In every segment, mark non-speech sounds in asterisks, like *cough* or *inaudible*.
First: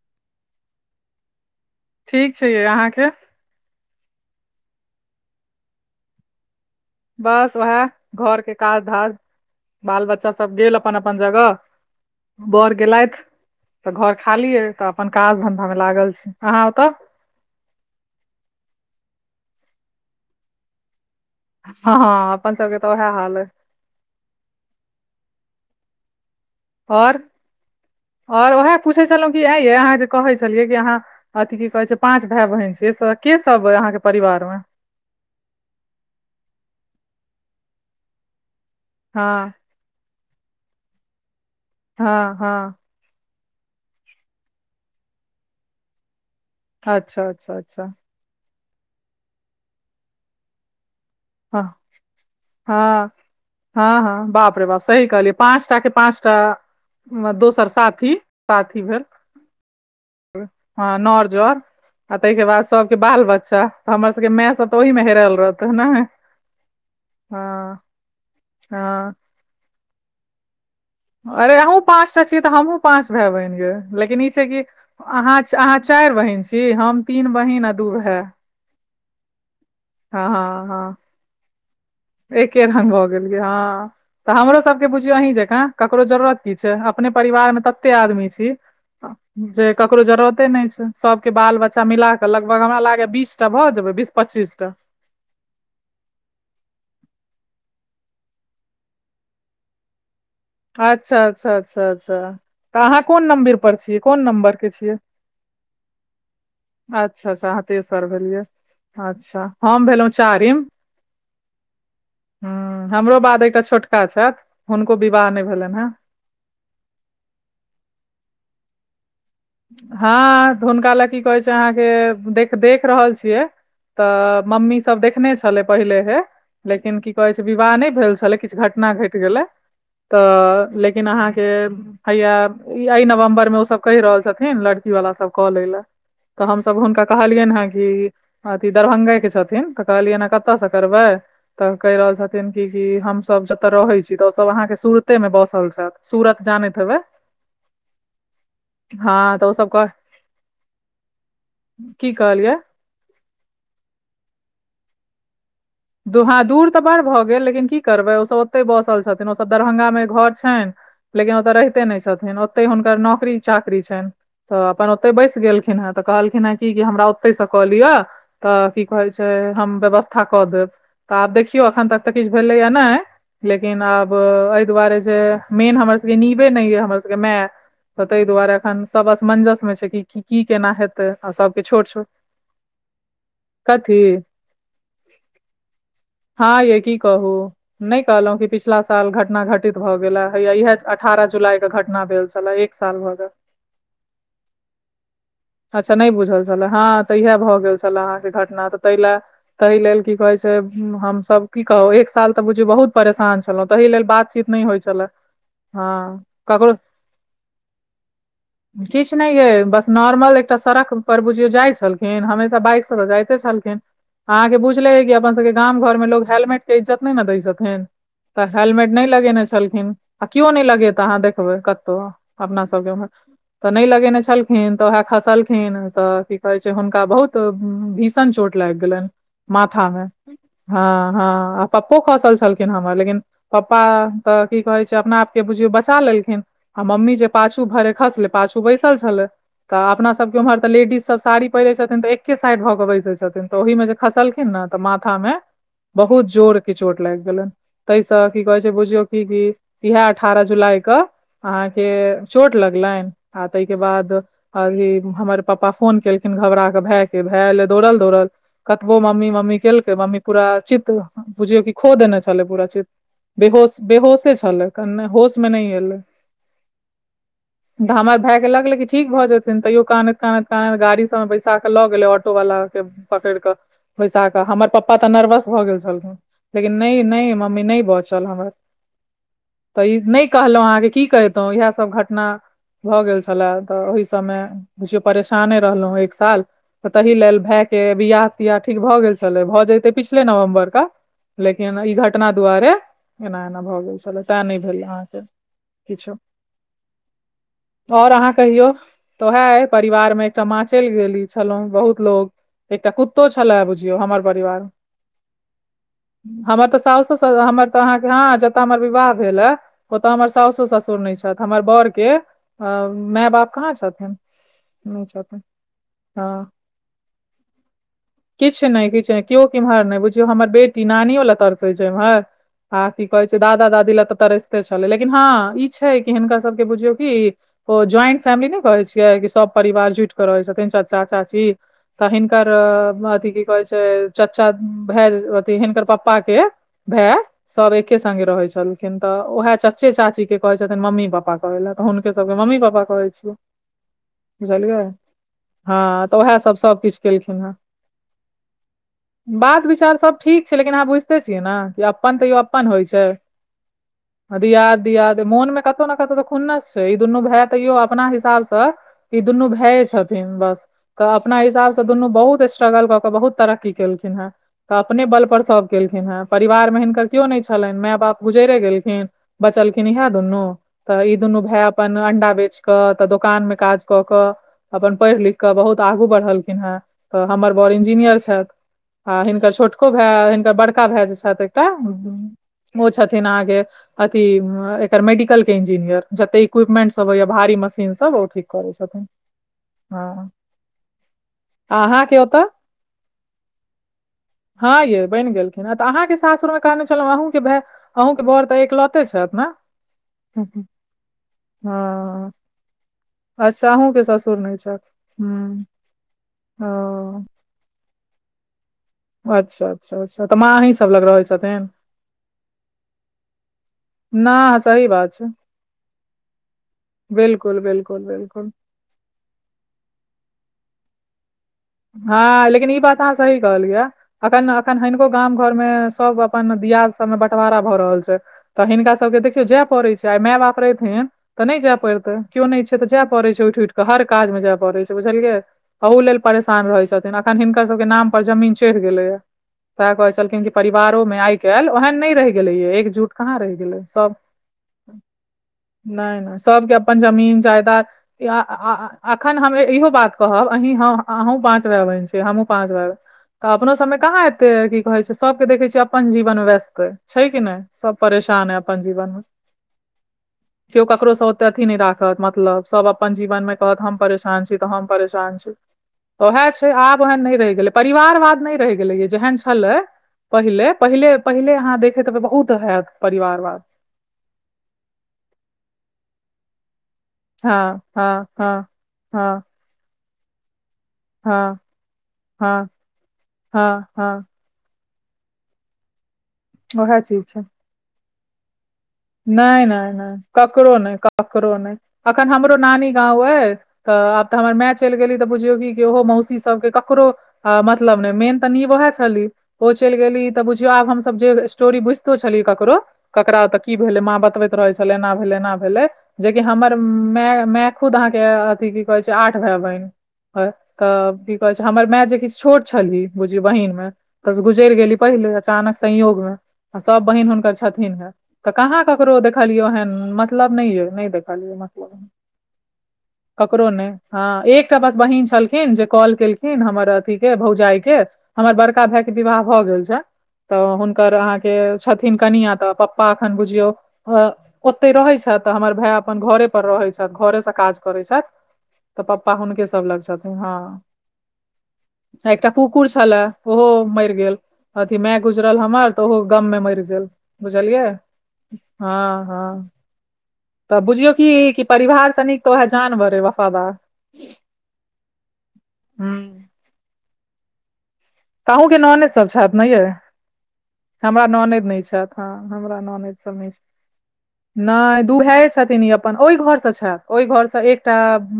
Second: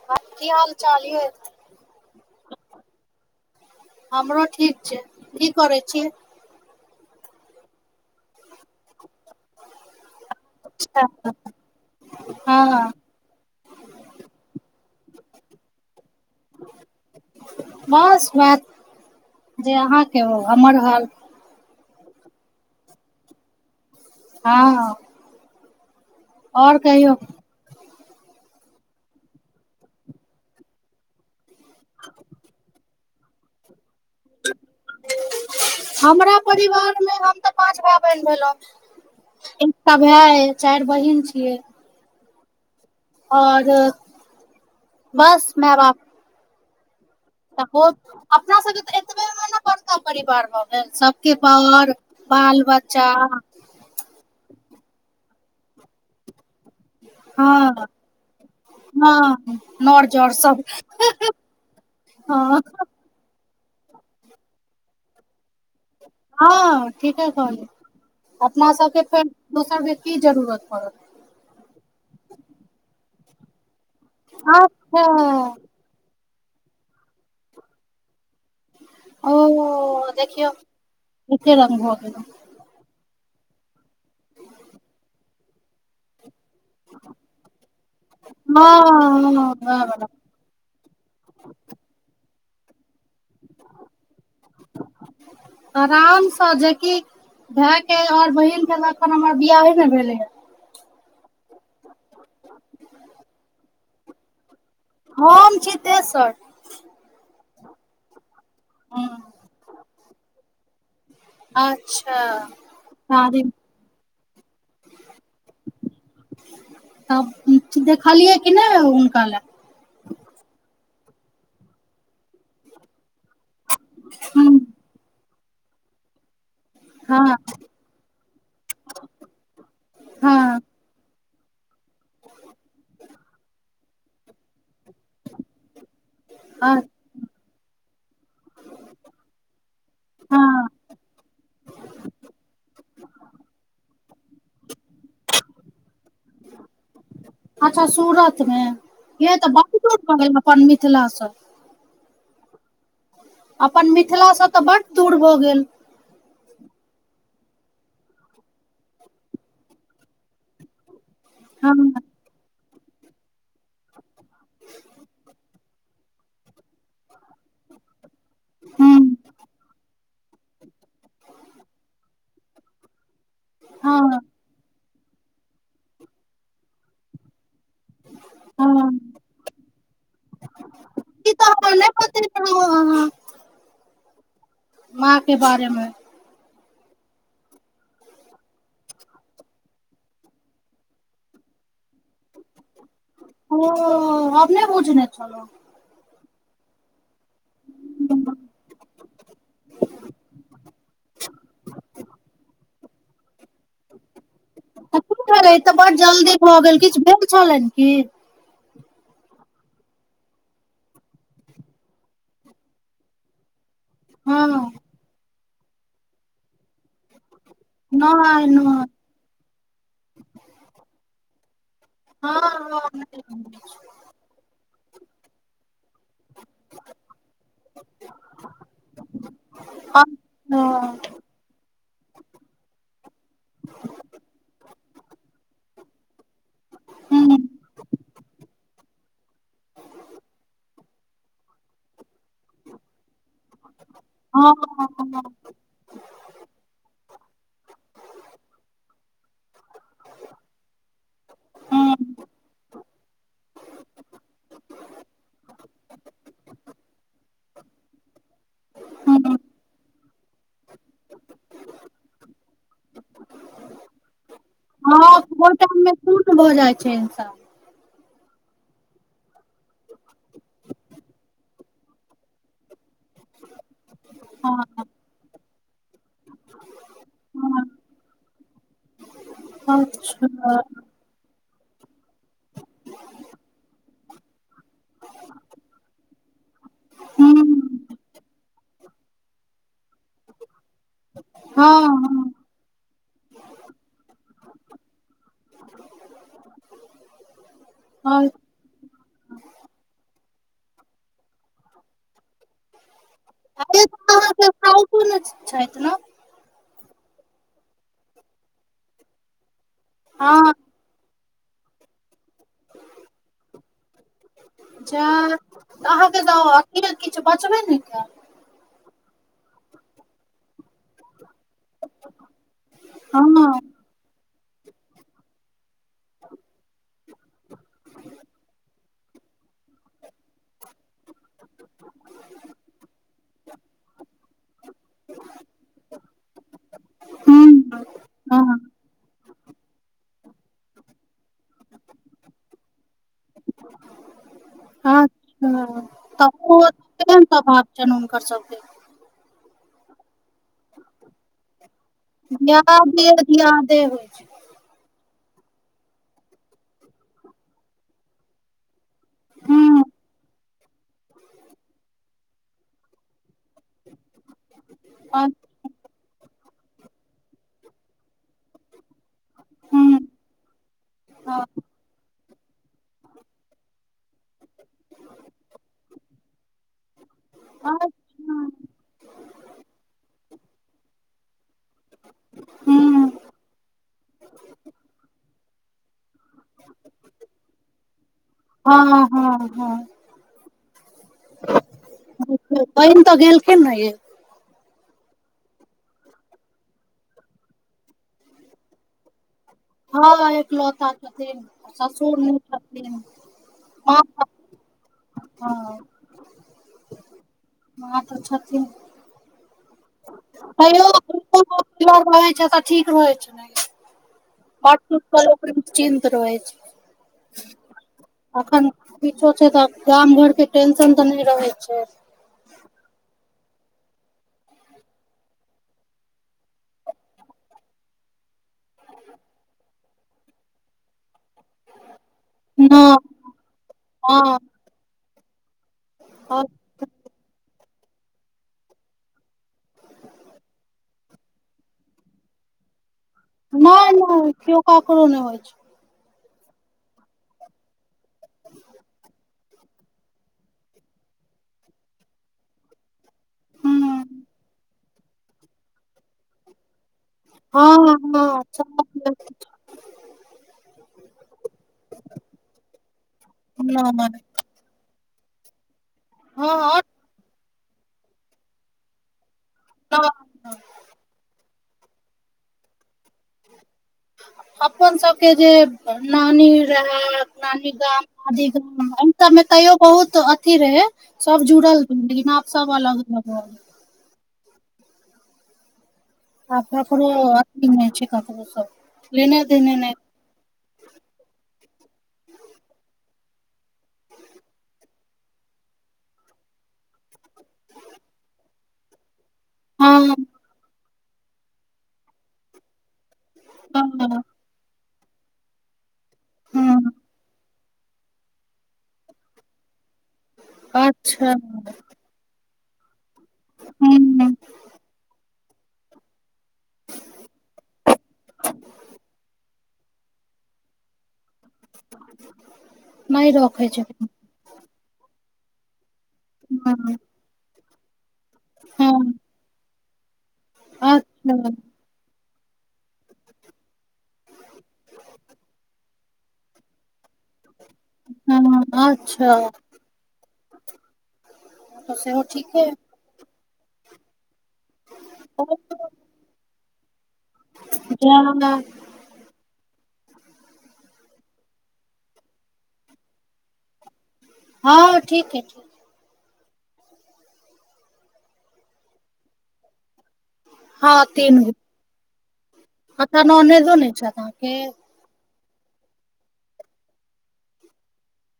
*unintelligible* की हाल चाल यै ठीक छै यै अहाँके हमरो ठीक छै की करै छि बस वएह घर के काज धाज बाल बच्चा सब गेल अपन अपन अच्छा, जगह बर हँ गेलथि तऽ घर खालियै तऽ अपन काज धंधा मे लागल छी अहाँ ओतऽ बस *unintelligible* जे अहाँके ओ हमर हाॅल हँ हँ अपन सबके तऽ उएह हाल अय हँ और कहियौ आओर आओर उएह पूछै छलौं कि आँ यै अहाँ जे कहै छलियै कि अहाँ अथि की कहै छै पाँच भाएय बहिन छै के सब अय अहाँ के परिवार मे हमरा परिवार मे हम तऽ पाँच भाए बहिन भेलौं हँ एकटा भाए अई चार बहिन छियै हँ हँ आओर बस मैय बाप अच्छा अच्छा अच्छा तऽ अपना सबके तऽ एतबेमे न पड़ता परिवार भऽ गेल हँ सब *unintelligible* बाल हँ बच्चा हँ हँ बाप रे बाप सही कहलियै पाँचटा के पाँचटा दोसर साथी साथी भेल हँ हँ न र हँ नर जर आ तैके हँ बाद सबके बाल बच्चा त हमर सबके माय सब तऽ ओहि मे हेरएल रहतै नाय हँ ठीके कहली अपना सबके हँ फेर दोसर के की जरूरत पड़त अरे अहूँ पांचटा छीयै तऽ हमहुँ पांच भाय बहिन य लेकिन ई छै कि अच्छा अहाँ अहाँ चारि बहिन छी हम तीन बहिन आ दू भाय ओ हँ देखियो हँ हँ एके रंग भ गेलै एके रंग भ गेले हँ तऽ हमरो सबके बुझियो अहीं जकाँ ककरो जरूरत की छै अपने परिवार मे तते आदमी छी हँ हँ जे वैह ककरो वला जरूरते नै छै सबके बाल बच्चा मिलाक लगभग हमरा लागय बीस टा भए जेबै बीस पच्चीस टा आराम स जेकि भाए के आओर बहिन के लखन हमर बियाही मे भेले या अच्छा अच्छा अच्छा अच्छा तऽ अहाँ कोन नम्बिर पर छीयै कोन नंबर के छीयै हम छीयै तेसर अच्छा अच्छा आहाँ तेसर भेलियै हँ अच्छा हम भेलौं चारिम अच्छा हूँ हमरो शादी बाद एकटा छोटका छैथ हुनको विवाह नै भेलैन हेँ तब ठीक छी देखलियै कि नै हुनका लए हँऽ त हुनका लेए की कहै छै अहाँ के देख देख रहल छी छिय तऽ हूँ मम्मी सब देखने छलै पहिले हे लेकिन की हँ कहै छै विवाह नै भेल छलै किछ घटना घटि गेलै हँ तऽ लेकिन अहाँके हैया एहि नवम्बर मे ओ सब कहि रहल छथिन लड़की वाला सब कऽ लै लए तऽ हमसब अ हुनका कहलियनि हँ कि अथी दरभ्ंगेके के छथिन तऽ कहलियै हाँ हँ कतयसँ करबै तऽ कहि रहल छथिन कि की हमसब जत रहै छी ओ सब अहाँके सूरते मे बसल छथ सूरत जानैत हेबै अच्छा सूरत मे हँ यै तऽ ओसभ बहुत कह दूर भगेल अपन मिथिला स की कहलियै अपन मिथिलासँ तऽ बड दूर भऽ गेल दूर हँ दूर तऽ बड़ भऽ गेल लेकिन की करबै ओसब ओतै बसल छथिन ओसब दरभंगामे घर छैन लेकिन ओतय हँ रहिते नै छथिन ओते हुनकर नौकरी चाकरी छैन तऽ अपन ओतय बैसि गेलखिन हेँ तऽ कहलखिन हेँ कि की हमरा ओतहिसँ कऽ लिअ तऽ की हँ कहै छै हम व्यवस्था कऽ देब तऽ आब देखियौ एखन तक तऽ किछ भेलैया नय लेकिन आब हँ एहि दुआरे जे मेन हमर सबके निबे नै यै हमर सबके माए तऽ ताहि दुआरे एखन हँ सब असमंजस मे छै कि की केना हेतै आ सबके छोट छोट ह ह *unintelligible* कथी माँ के बारेमे हँ यै की कहू नै कहलौं कि पिछिला साल घटना घटित भऽ गेलए हैया इएह अठारह जुलाई क घटना भेल छलए एक साल भऽ गेल ओ अपने बुझने छलौं अच्छा नै बुझल छलए हँ तऽ इह भऽ गेल छलए अहाँके घटना तऽ तैलए तहि लेल की कहै छै *unintelligible* हम सब की कहों एक साल त बुझियौ त बहुत परेशान छलौं तहि लेल बात की करै तऽ बड जल्दी भऽ ककरो गेल किछु भेल छलन की किछु नहि ये बस नॉर्मल एकटा सड़क पर बुझियो जाइ छलखिन हमेशा बाइक से तऽ जायते छलखिन हँ अहाँके बुझले अइ कि अपन सबके के गाम घर मे लोग हेलमेट के इज्जत नहि ने दै छथि नहि तऽ नहि हेलमेट नय लगेने छलखिन आ केओ नय लगेत अहाँ देखबै कतौ हँ अपना हँ सबके उमहर नहि तऽ अच्छा नय लगेने छल न तऽ उएह खसलखिन तऽ की कहे छै हुनका बहुत त भीषण चोट लागि गेलन माथा मे ह हूँ हँ आ पप्पो खसल छलखिन हमर लेकिन पप्पा तऽ की कहै छै अपना आपके बुझियौ बचा लेलखिन आ मम्मी जे पाछू भरे खसले पाछू बैसल छले तऽ अपना सब के उम्हर तऽ लेडीज सब साड़ी पहिरै छथिन तऽ एके साइड भऽ बैसै छथिन तऽ ओहिमे जे फसलखिन हँ ने तऽ मा हँ बहुत जोरके चोट लागि गेलन तास की कहै छै बुझियौ की क इह अठारह जुलाई के अहाँके हँ चोट लगलनि आ ताहिके बाद अभी हमर पापा फोन केलखिन घबरा कऽ भायके भाय आएल दौड़ल दौड़ल कतबो मम्मी मम्मीे केलक ममी पूरा चित्त बुझियो की खो देने छल पुरा चित्त बेहोस बेहोसे छै छल कने हँ होस मे ओहि नय होशमे नहि टाइम एलै शून्य भऽ जाइ छै इंसान आ हमर भाय के लगलै कि ठीक भऽ जेथिन तैयो कानैत कानैत कानैत गाड़ी सब मे बैसाक लऽ गेलै ऑटो वालला के पकैड़ कऽ बैसा कऽ हमर हँ पप्पा तऽ नर्वस भऽ गेल छलखिन लेकिन नय नय मम्मी नय बचल हमर तऽ हँ ई नहि अच्छा कहलहुँ अहाँके की कहितौ इएहसभ घटना भऽ गेल छलै तऽ ओहि सबमे बुझियौ परेशाने रहलौ एक साल तऽ तहि लेल हूँ भएके बियाह तियाह ठीक भऽ गेल छलै भऽ जतै पिछले नवम्बर क लेकिन हँ ई हँ घटना दुआरे एना एना भऽ गेल छलै तैं नय भेल अहाँके किछो ओर आओर अहाँ कहियौ तऽ उएह परिवार मे एकटा मां चैल गेली छलहुँं बहुत लोग एकटा कु तो छलै बझियौ हमर अहाँ के परिवार साउसो नइ छैथ न हमर तऽ सााउसो स हमर तऽ अहाँके हँ जतऽ हमर विवाह भेल हे ओतऽ हमर हँ साउसो ससुर नय छथि हमर बर के अ माय बाप कहाँ छथिन जा नहि छथिन अहाँके हँ त अथी किछ बचबे ने कैल किछ नहि किछ नहि केओ किम्हर नहि बुझियौ हमर बेटी नानियो ल तरस सै छै इम्हर आ आथी हँ कहे छै दादा दादी ले त तरैस्ते छलै लेकिन हँ ई छै कि हिनकर सबके बुझियौ कि ओ ज्वाइंट फैमिली नहि कहै छियै कि सब परिवार जुइट क रहै छथिन चाचा चाची तऽ हिनकर चाचा भए अथी हिनकर प्पपा के भाय सभ हुँ एके संगे रहै हँ छलखिन तऽ उएह च चच्चे चाची के कहे छथिन मम्मी पापा कहे ले तऽ हुनके सबके के ममी पापा कहे छी बुझलियै अच्छा हँ तऽ उएह सब सबकिछ केलखिन हेँ जानूँ हुनकार सब दिन बात विचार सब ठीक छै लेकिन अहाँ बुझिते छियै न कि अपन तैयो अपन होइ छै दियादे दियादे होइ छै दियाद दियाद मोन मे कतो न कतो तऽ खुन्नस छै ई दुनू भाय तैयो अपना हिसाबसँ ई दुनू हुँ भाये छथिन बस तऽ अपना हिसाब से दुनू बहुत स्ट्रगल कऽ क बहुत तर की केलखिन हे तऽ अपने बल अ पर सब केलखिन हेँ परिवार मे हिनकर केओ नहि छलनि माय बाप गुजैरे गेलखिन बचलखिन हुँ इहे दुनू तऽ ई दुनू हँ भाय अपन अंडा बेच क तऽ दोकान मे काज कऽ कऽ अपन पढ़ि लिख कऽ बहुत आगू बढ़लखिन हेँ तऽ हमर बड़ इंजीनियर अच्छा छैथ आ हिनकर छोटको भाय हिनकर बड़का भाय जे छेथ एक टा ओ हुँ छथिन अहाँ के अथी एकर मेडिकल के इंजीनियर जते इक्विपमेंट सब होइए भारी मशीन सब ओ ठीक करै छथिन हँ हँ हँ अ अहाँ के ओतऽ बहिन तऽ ग गेलेलख न ये हँ ये बनि गेलखिन ह तऽ अहाँके सासुरमे कहने छलहुँ अहूँके भाय अहूँके बर तऽ एक लते छथि ने हँ एक लोता छथिन ससुर हँ न छथिन अच्छा अहूँ के माँ ससुर नहि छ हँ ह ओ ह तऽति छथिन अच्छा अच्छा अच्छा तऽ माँ अहीं तैयो सब लग रहै छथिन *unintelligible* ठीक रहै छै न प सही बात छै *inaudible* निश्चिन्त रहै छै बिल्कुल बिल्कुल बिल्कुल अखन किछो छै तऽ गाम घर के टेंशन तऽ नहि रहे छै हँ लेकिन ई बात अहाँ सही कहलियै या अखन अखन हनिको गाम घर मे सबक अपन दियाद सबमे बँटवारा भऽ रहल छै तऽ हिनका सभके देखियौ जाय पड़ैत छै आइ माय बाप रैतहीन तऽ नहि जाय पड़तै केो नहि छै तऽ जाय पड़ै छै उठि उठि कऽ हर काज हँ मे जाय पड़ै छै बुझलियै अहु लेल परेशान रहैत छथिन अखन हिनकर सबके नाम पर जमीन चढ़ि गेलैया तें कहे छलखिन कि परिवारों आइ काल्हि ओहेन नहि रहि गेलेये एकजुट कहाँ रहि गेलै नहि सब नहि केओ ककरो नहि होइ छै नहि नहि सबके अपन जमीन जायदा य अखन हम इहो बात कहब अहीं ह आ हमँ पाँचवया बहिन छी हमू पाँच भाई तऽ अपनो सबमे हँ कहाँ एतै की कहे छै सबके देखे छियै अपन जीवन व्यस्त ह छै कि नहि सब हँ परेशान है अपन जीवन मे केओ ककरोसँ अथी नहि राखत मतलब सब अपन जीवन मे कहत हम परेशान छी तऽ हम परेशान छी तऽ ओह छै हँ आब ओहन नहि रहि गेलै परिवारवाद नहि रहि गेलै य जेहन छलै तऽ *unintelligible* पहिले पहिले पहिले अहाँ देखैत बहुत हयत परिवारवाद अपन सबके जे नानी रहै नानी हँ गाम हँ आदी हँ गाम ए हँ सबमे तैयो बहुत अथी रहे सब हँ जुड़ल रह लेकिन आप हँ सब अलग अलग भ रहल हँ हँ आ ओएह चीज को छै *unintelligible* छेका *unintelligible* नहि नहि नहि ककरो नहि ककरो नहि अखन हमरो नानी गाँंव अ तऽ आब तऽ हमर माय चलि गेली तऽ बुझियौ कि कि ओहो मौसी सभके ककरो आ मतलब ने मेन तऽनीव एह छली ओ चलि हँ गेली तऽ बुझियौ आब हमसभ जे स्टोरी बुझितो छलिय ककरो ककरा त की भेले माँ हँ बतबैत रहे छल एना भेले एना भेले जेकि हमर हँ मे मे खुद अहाँके अथिी की कहै छै आठ भाय बहिन तऽ तऽ अच्छा की कहै छै हमर माए जे किछ छोट छली बुझियौ बहिन ओकरा हँ सऽ गुजेर गेली पहिले अचानक संयोगमे आ सब बहिन हुनकर छथिन तऽ कहाँ ककरो देखलियो हन मतलब नहि यौ नहि देखलियौ नहि रखै ककरो छै नहि हाँ एक एकटा पास बहिन छलखिन जे कॉल केलखिन हमर हँ अथीके भौजाइके हमर बड़का भाइके हँ विवाह भए गेल छै तऽ हुनकर अच्छा अहाँके छथिन कनियाँ तऽ प- -पा एखन बुझियौ ए-ओते रहै छथि तऽ हमर भाइ अपन घरे पर रहै छथि घरे से काज करै छथि हँ तऽ पप्पा अच्छा हुनके सब लग छथिन हाँ तऽ सेहो एकटा ठीके कुकुर छलाए ओहो मरि गेल अथि माए गुजरल हमर तऽ ओहो गममे मरि गेल जे हमरा हाँ हाँ तऽ बुझियौ की परिवार सऽ नीक तऽ वहाए जानवर वफादार हाँ ठीक हइ ठीक हूँ तऽ अहूँके ननैद सभ छथि ने येऽ हँ हमरा तीन गो ननैद नहि छथि हाँ हमरा ननैद एतऽ सब नै छथि ननैदो छैथ अहाँके नहि दू भाइए छथिन इ अप- अपन ओहि घर से छै ओहि घर से एकटा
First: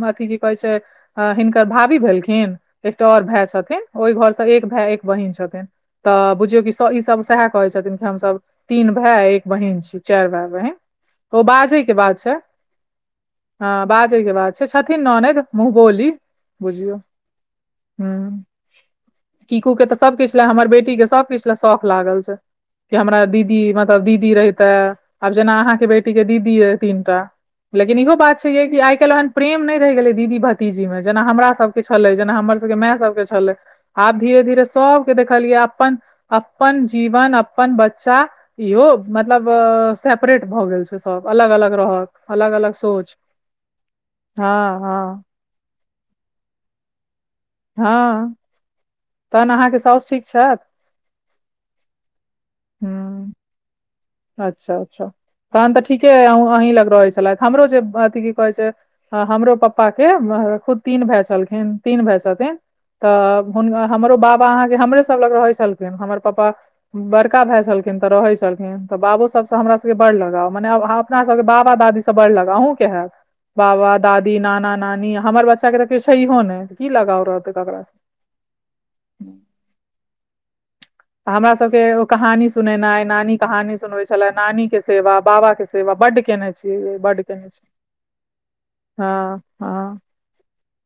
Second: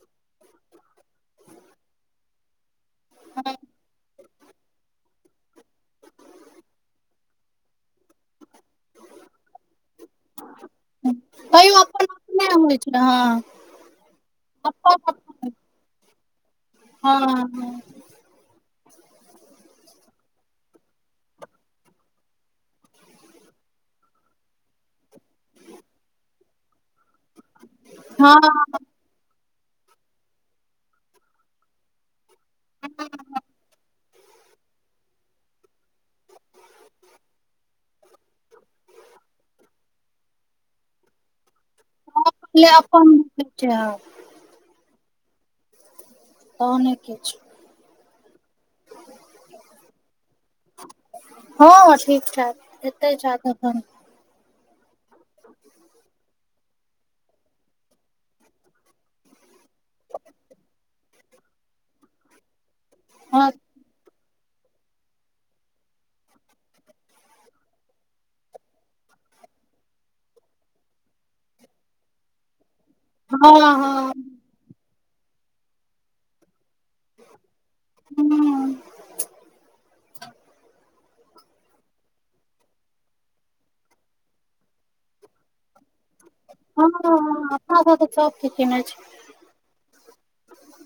अथि की कहै छै अ हिनकर भाभी भेलखिन एकटा आओर भाइ हँ छथिन ओहि घर सब एक भाइ एक बहिन छथिन तऽ बुझियौ कि ई सब सहाए कहै छथिन की हमसभ तीन भाइ एक बहिन छी चारि भाइ बहिन ओ तैयो बाजेके बात छै *unintelligible* हाँ बाजैके बात छै अपन छथिन ननैद अपन मुँह बोली बुझियौ हँ हूँ कीकूके तऽ सब किछु लाए हमर बेटीके सब किछु लाए शौख लागल छै कि हमरा दीदी मतलब दीदी रहिताऽ आब जेना अहाँके बेटीके दीदी यए तीनटा लेकिन इहो बात हँ छै कि हँ आइ काल्हि एहन प्रेम नहि रहि गेलै हन दीदी भतीजीमे जेना हमरा सब के छलै जेना हमर सबके माए सबके छलै आब धीरे धीरे सबके देखलियै अपन अपन जीवन अपन बच्चा इहो मतलब सेपरेट भऽ गेल छै सभ अलग अलग रहत अलग पहिले अलग अपन सोच होइ छै हँ हाँ हाँ तऽने के छै हाँ तहन अहाँके साउसु ठीक छथि हाँ ठीक छथि एते हूँ छथि एखन अच्छा अच्छा तहन तऽ ठीके अइ अन्हु-अहीं लंग रहै छलथि हमरो जे अथि की कहै छै हाँ हमरो पप्पाके खुद तीन भाइ छलखिन तीन भाइ छथिन तऽ हँ हुन- हमरो बाप पा अहाँके हमरे सब लंग रहै छलखिन हमर पापा बड़का भाइ छलखिन तऽ रहै छलखिन तऽ बाबो सबसँ हमरा सबके बड़ सबकें लगाव मने अपना सबके बाबा दादी सब बड़ लगाव अहूँके हायैत हँ बाबा हँ दादी नाना नानी हमर बच्चाके तऽ कियो छहो नहि की लगाव रहतै ककरा सऽ हाँ हमरा सबके ओ कहानी सुनेनाइ नानी कहानी सुनवै छलै नानीके सेवा बाबाके सेवा सेवा बड्ड केने हँ छी बड्ड केने हँ छी अपना सब तऽ सबके केने छै हाँ हाँ *unintelligible*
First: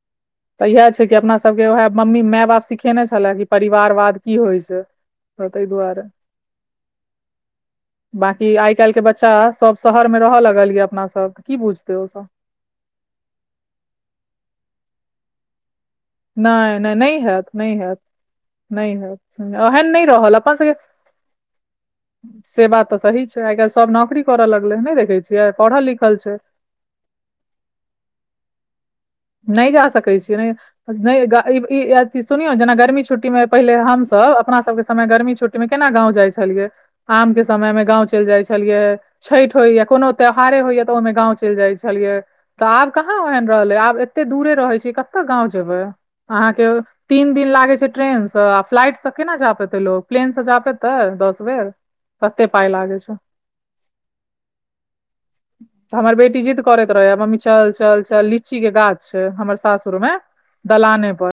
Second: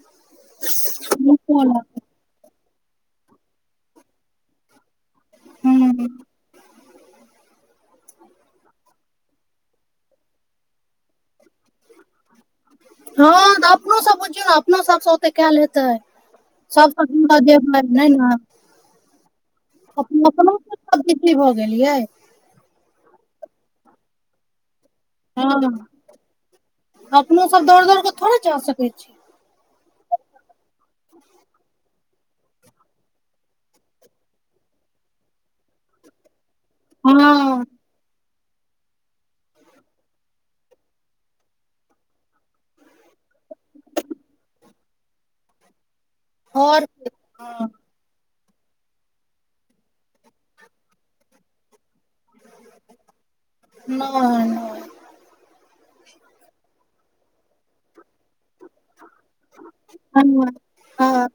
तऽ इहाए छै कि अपना नीको सबके उहाए लागै मम्मी माए बाप सिखेने छलाह कि परिवारवाद की होइ छै ह तैं दुआरे *inaudible* बाँकी आइ काल्ह के बच्चा सब शहर मे रहय लगल ये अपना सब की बुझते ओ सब हँ तऽ अपनो सब बुझियौ ने अपनो सबसँ ओते कैयल हेतै नय नै सबसँ नय जिनका हैत नय जेबै हैत नै ने नय हैथ एहन नय अपनो रहल अपन अपनो सभके सब बिजी भऽ गेलियै से बात तऽ सही छै आइ काल्ह सब नौकरी करऽ लगलै है नय देखे छियै हँ पढ़ल लिखल छै अपनो सब दौड़ दौड़ केऽ थोड़े जा सकैत छी नय जा सकै छी नय *unintelligible* अथि सुनियौ जेना गर्मी छुट्टी मे पहिले हमसभ अपना सबके समय गर्मी छुट्टी ऐमे केना गांव जाइ छलियै आम के हँ समय में गांव चल जाइ छलियै छठि होइए कोनो त्यौहारे होइए तऽ ओहिमे गाँव चैल जाइ छलियै तऽ आब कहाँ ओहन रहलै आब एते दूरे रहै छीय कत गाँव जेबै अहाँके घर के तीन दिन लागै छै ट्रेन से आ फ्लाइट से केना जा पेतै लोग प्लेन से जा पेतै दस बेर तते पाय लागे छै नय नय त हमर बेटी जिद करैत रहे है मम्मी चल चल चल लीची के गाछ छय हमर सासुर मे हँ दलाने हँ। पर